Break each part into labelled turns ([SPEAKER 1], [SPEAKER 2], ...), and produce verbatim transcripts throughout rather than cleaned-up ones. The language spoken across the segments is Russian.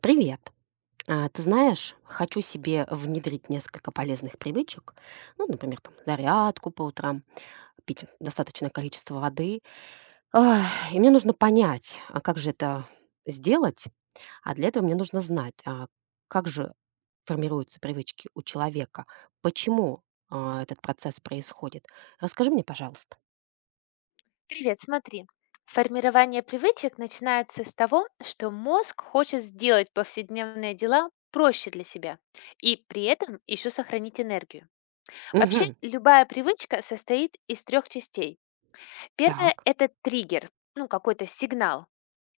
[SPEAKER 1] Привет. А, Ты знаешь, хочу себе внедрить несколько полезных привычек, ну, например, там, зарядку по утрам, пить достаточное количество воды. Ах, И мне нужно понять, а как же это сделать, а для этого мне нужно знать, а как же формируются привычки у человека, почему а, этот процесс происходит. Расскажи мне, пожалуйста.
[SPEAKER 2] Привет, смотри. Формирование привычек начинается с того, что мозг хочет сделать повседневные дела проще для себя и при этом еще сохранить энергию. Вообще,
[SPEAKER 1] Угу.
[SPEAKER 2] любая привычка состоит из трех частей. Первая–
[SPEAKER 1] Так.
[SPEAKER 2] это триггер, ну какой-то сигнал.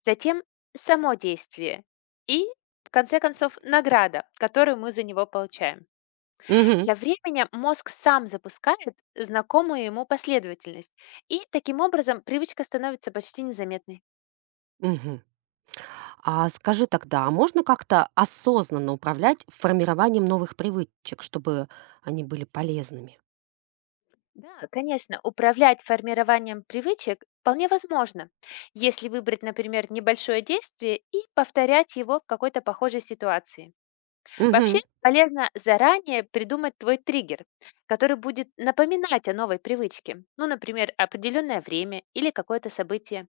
[SPEAKER 2] Затем само действие. И, в конце концов, награда, которую мы за него получаем.
[SPEAKER 1] Угу.
[SPEAKER 2] Со временем мозг сам запускает знакомую ему последовательность, и таким образом привычка становится почти незаметной.
[SPEAKER 1] А скажи тогда, а можно как-то осознанно управлять формированием новых привычек, чтобы они были полезными?
[SPEAKER 2] Да, конечно, управлять формированием привычек вполне возможно, если выбрать, например, небольшое действие и повторять его в какой-то похожей ситуации. Вообще
[SPEAKER 1] Угу,
[SPEAKER 2] полезно заранее придумать твой триггер, который будет напоминать о новой привычке, ну, например, определенное время или какое-то событие.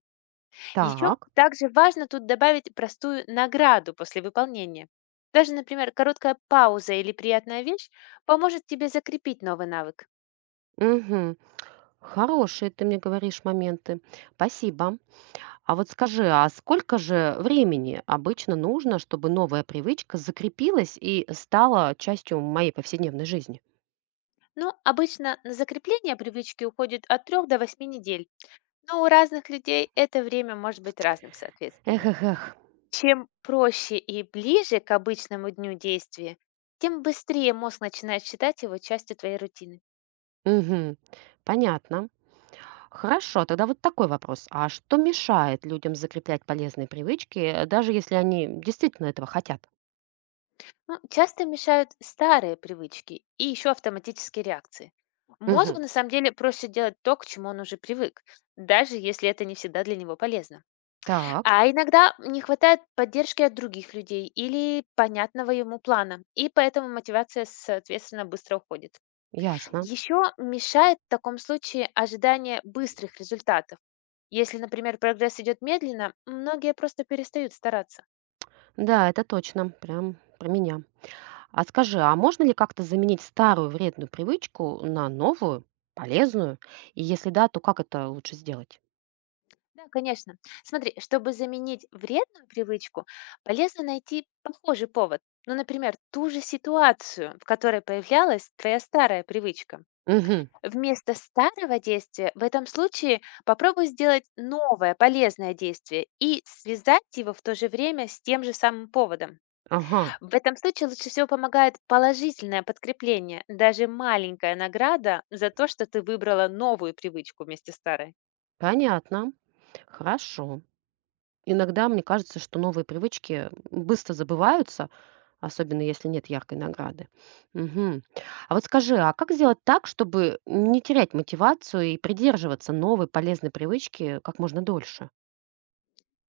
[SPEAKER 2] Еще
[SPEAKER 1] Так.
[SPEAKER 2] также важно тут добавить простую награду после выполнения. Даже, например, короткая пауза или приятная вещь поможет тебе закрепить новый навык.
[SPEAKER 1] Угу, Хорошие ты мне говоришь моменты. Спасибо. А вот скажи, а сколько же времени обычно нужно, чтобы новая привычка закрепилась и стала частью моей повседневной жизни?
[SPEAKER 2] Но обычно на закрепление привычки уходит от трёх до восьми недель, но у разных людей это время может быть разным,
[SPEAKER 1] Эх,
[SPEAKER 2] соответственно.
[SPEAKER 1] эх, эх.
[SPEAKER 2] Чем проще и ближе к обычному дню действия, тем быстрее мозг начинает считать его частью твоей рутины.
[SPEAKER 1] Угу, Понятно. Хорошо, тогда вот такой вопрос. А что мешает людям закреплять полезные привычки, э, даже если они действительно этого хотят?
[SPEAKER 2] Ну, часто мешают старые привычки и еще автоматические реакции.
[SPEAKER 1] Мгм.
[SPEAKER 2] Мозгу на самом деле проще делать то, к чему он уже привык, даже если это не всегда для него полезно.
[SPEAKER 1] Так,
[SPEAKER 2] А иногда не хватает поддержки от других людей или понятного ему плана, и поэтому мотивация, соответственно, быстро уходит.
[SPEAKER 1] ясно.
[SPEAKER 2] Еще мешает в таком случае ожидание быстрых результатов. Если, например, прогресс идет медленно, многие просто перестают стараться.
[SPEAKER 1] Да, это точно, прям про меня. А скажи, а можно ли как-то заменить старую вредную привычку на новую, полезную? И если да, то как это лучше сделать?
[SPEAKER 2] Да, конечно. Смотри, чтобы заменить вредную привычку, полезно найти похожий повод. Ну, например, ту же ситуацию, в которой появлялась твоя старая привычка.
[SPEAKER 1] Мгм.
[SPEAKER 2] Вместо старого действия в этом случае попробуй сделать новое полезное действие и связать его в то же время с тем же самым поводом.
[SPEAKER 1] Ага,
[SPEAKER 2] В этом случае лучше всего помогает положительное подкрепление, даже маленькая награда за то, что ты выбрала новую привычку вместе старой.
[SPEAKER 1] понятно. Хорошо. Иногда мне кажется, что новые привычки быстро забываются, особенно если нет яркой награды. Мгм. А вот скажи, а как сделать так, чтобы не терять мотивацию и придерживаться новой полезной привычки как можно дольше?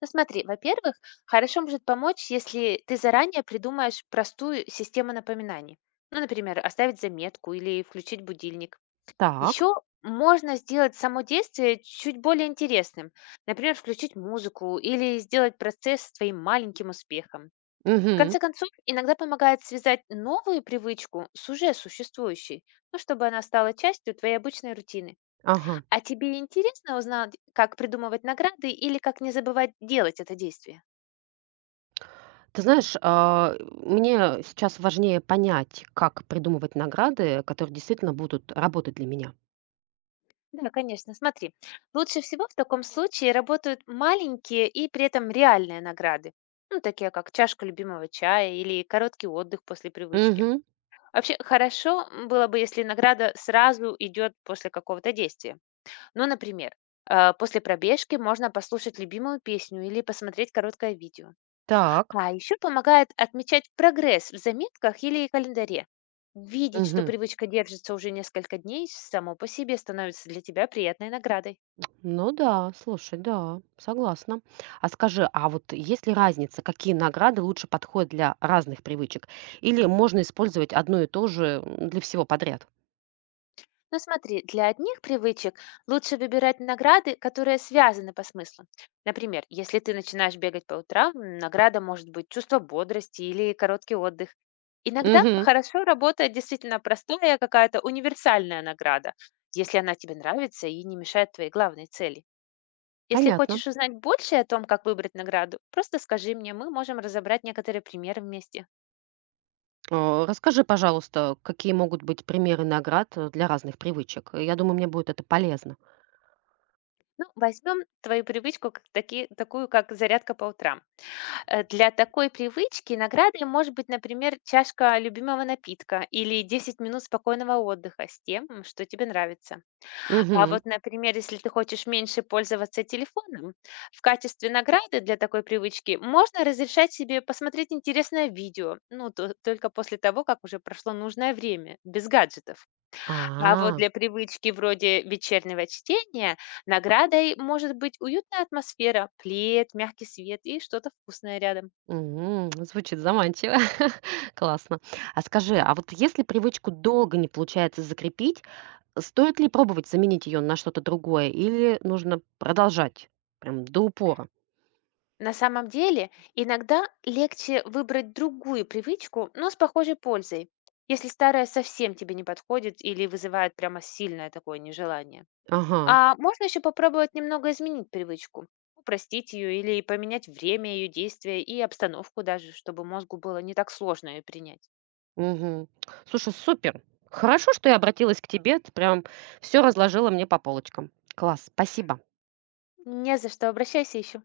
[SPEAKER 2] Ну смотри, во-первых, хорошо может помочь, если ты заранее придумаешь простую систему напоминаний. Ну, например, оставить заметку или включить будильник.
[SPEAKER 1] Так.
[SPEAKER 2] Еще можно сделать само действие чуть более интересным. Например, включить музыку или сделать процесс своим маленьким успехом. В
[SPEAKER 1] Мгм.
[SPEAKER 2] конце концов, иногда помогает связать новую привычку с уже существующей, ну, чтобы она стала частью твоей обычной рутины.
[SPEAKER 1] Ага.
[SPEAKER 2] А тебе интересно узнать, как придумывать награды или как не забывать делать это действие?
[SPEAKER 1] Ты знаешь, а, мне сейчас важнее понять, как придумывать награды, которые действительно будут работать для меня.
[SPEAKER 2] Да, конечно. Смотри, лучше всего в таком случае работают маленькие и при этом реальные награды. Ну, такие как чашка любимого чая или короткий отдых после привычки.
[SPEAKER 1] Угу.
[SPEAKER 2] Вообще, хорошо было бы, если награда сразу идет после какого-то действия. Ну, например, э, после пробежки можно послушать любимую песню или посмотреть короткое видео.
[SPEAKER 1] Так.
[SPEAKER 2] А еще помогает отмечать прогресс в заметках или календаре. Видеть, что
[SPEAKER 1] Мгм.
[SPEAKER 2] привычка держится уже несколько дней, само по себе становится для тебя приятной наградой.
[SPEAKER 1] Ну да, слушай, да, согласна. А скажи, а вот есть ли разница, какие награды лучше подходят для разных привычек? Или можно использовать одно и то же м, для всего подряд?
[SPEAKER 2] Ну смотри, для одних привычек лучше выбирать награды, которые связаны по смыслу. Например, если ты начинаешь бегать по утрам, м, награда может быть чувство бодрости или короткий отдых. Иногда
[SPEAKER 1] Угу,
[SPEAKER 2] хорошо работает действительно простая какая-то универсальная награда, если она тебе нравится и не мешает твоей главной цели. Если
[SPEAKER 1] понятно.
[SPEAKER 2] хочешь узнать больше о том, как выбрать награду, просто скажи мне, мы можем разобрать некоторые примеры вместе.
[SPEAKER 1] Э, Расскажи, пожалуйста, какие могут быть примеры наград э, для разных привычек. Я думаю, мне будет это полезно.
[SPEAKER 2] Ну, возьмем твою привычку как таки- такую, как зарядка по утрам. Э, для такой привычки наградой может быть, например, чашка любимого напитка или десяти минут спокойного отдыха с тем, м, что тебе нравится. А
[SPEAKER 1] Угу.
[SPEAKER 2] вот, например, если ты хочешь меньше пользоваться телефоном, в качестве награды для такой привычки можно разрешать себе посмотреть интересное видео, ну, то- только после того, как уже прошло нужное время, без гаджетов. А вот
[SPEAKER 1] А,
[SPEAKER 2] для привычки вроде вечернего чтения наградой может быть уютная атмосфера, плед, мягкий свет и что-то вкусное рядом.
[SPEAKER 1] м, звучит заманчиво. Классно. А скажи, а вот если привычку долго не получается закрепить, Стоит ли пробовать заменить ее на что-то другое или нужно продолжать прям до упора?
[SPEAKER 2] На самом деле, иногда легче выбрать другую привычку, но с похожей пользой, если старая совсем тебе не подходит или вызывает прямо сильное такое нежелание.
[SPEAKER 1] Ага,
[SPEAKER 2] А можно еще попробовать немного изменить привычку, упростить ее или поменять время ее действия и обстановку даже, чтобы мозгу было не так сложно ее принять.
[SPEAKER 1] мгм. Слушай, супер! Хорошо, что я обратилась к тебе, ты прям все разложила мне по полочкам. Класс, спасибо.
[SPEAKER 2] Не за что, обращайся еще.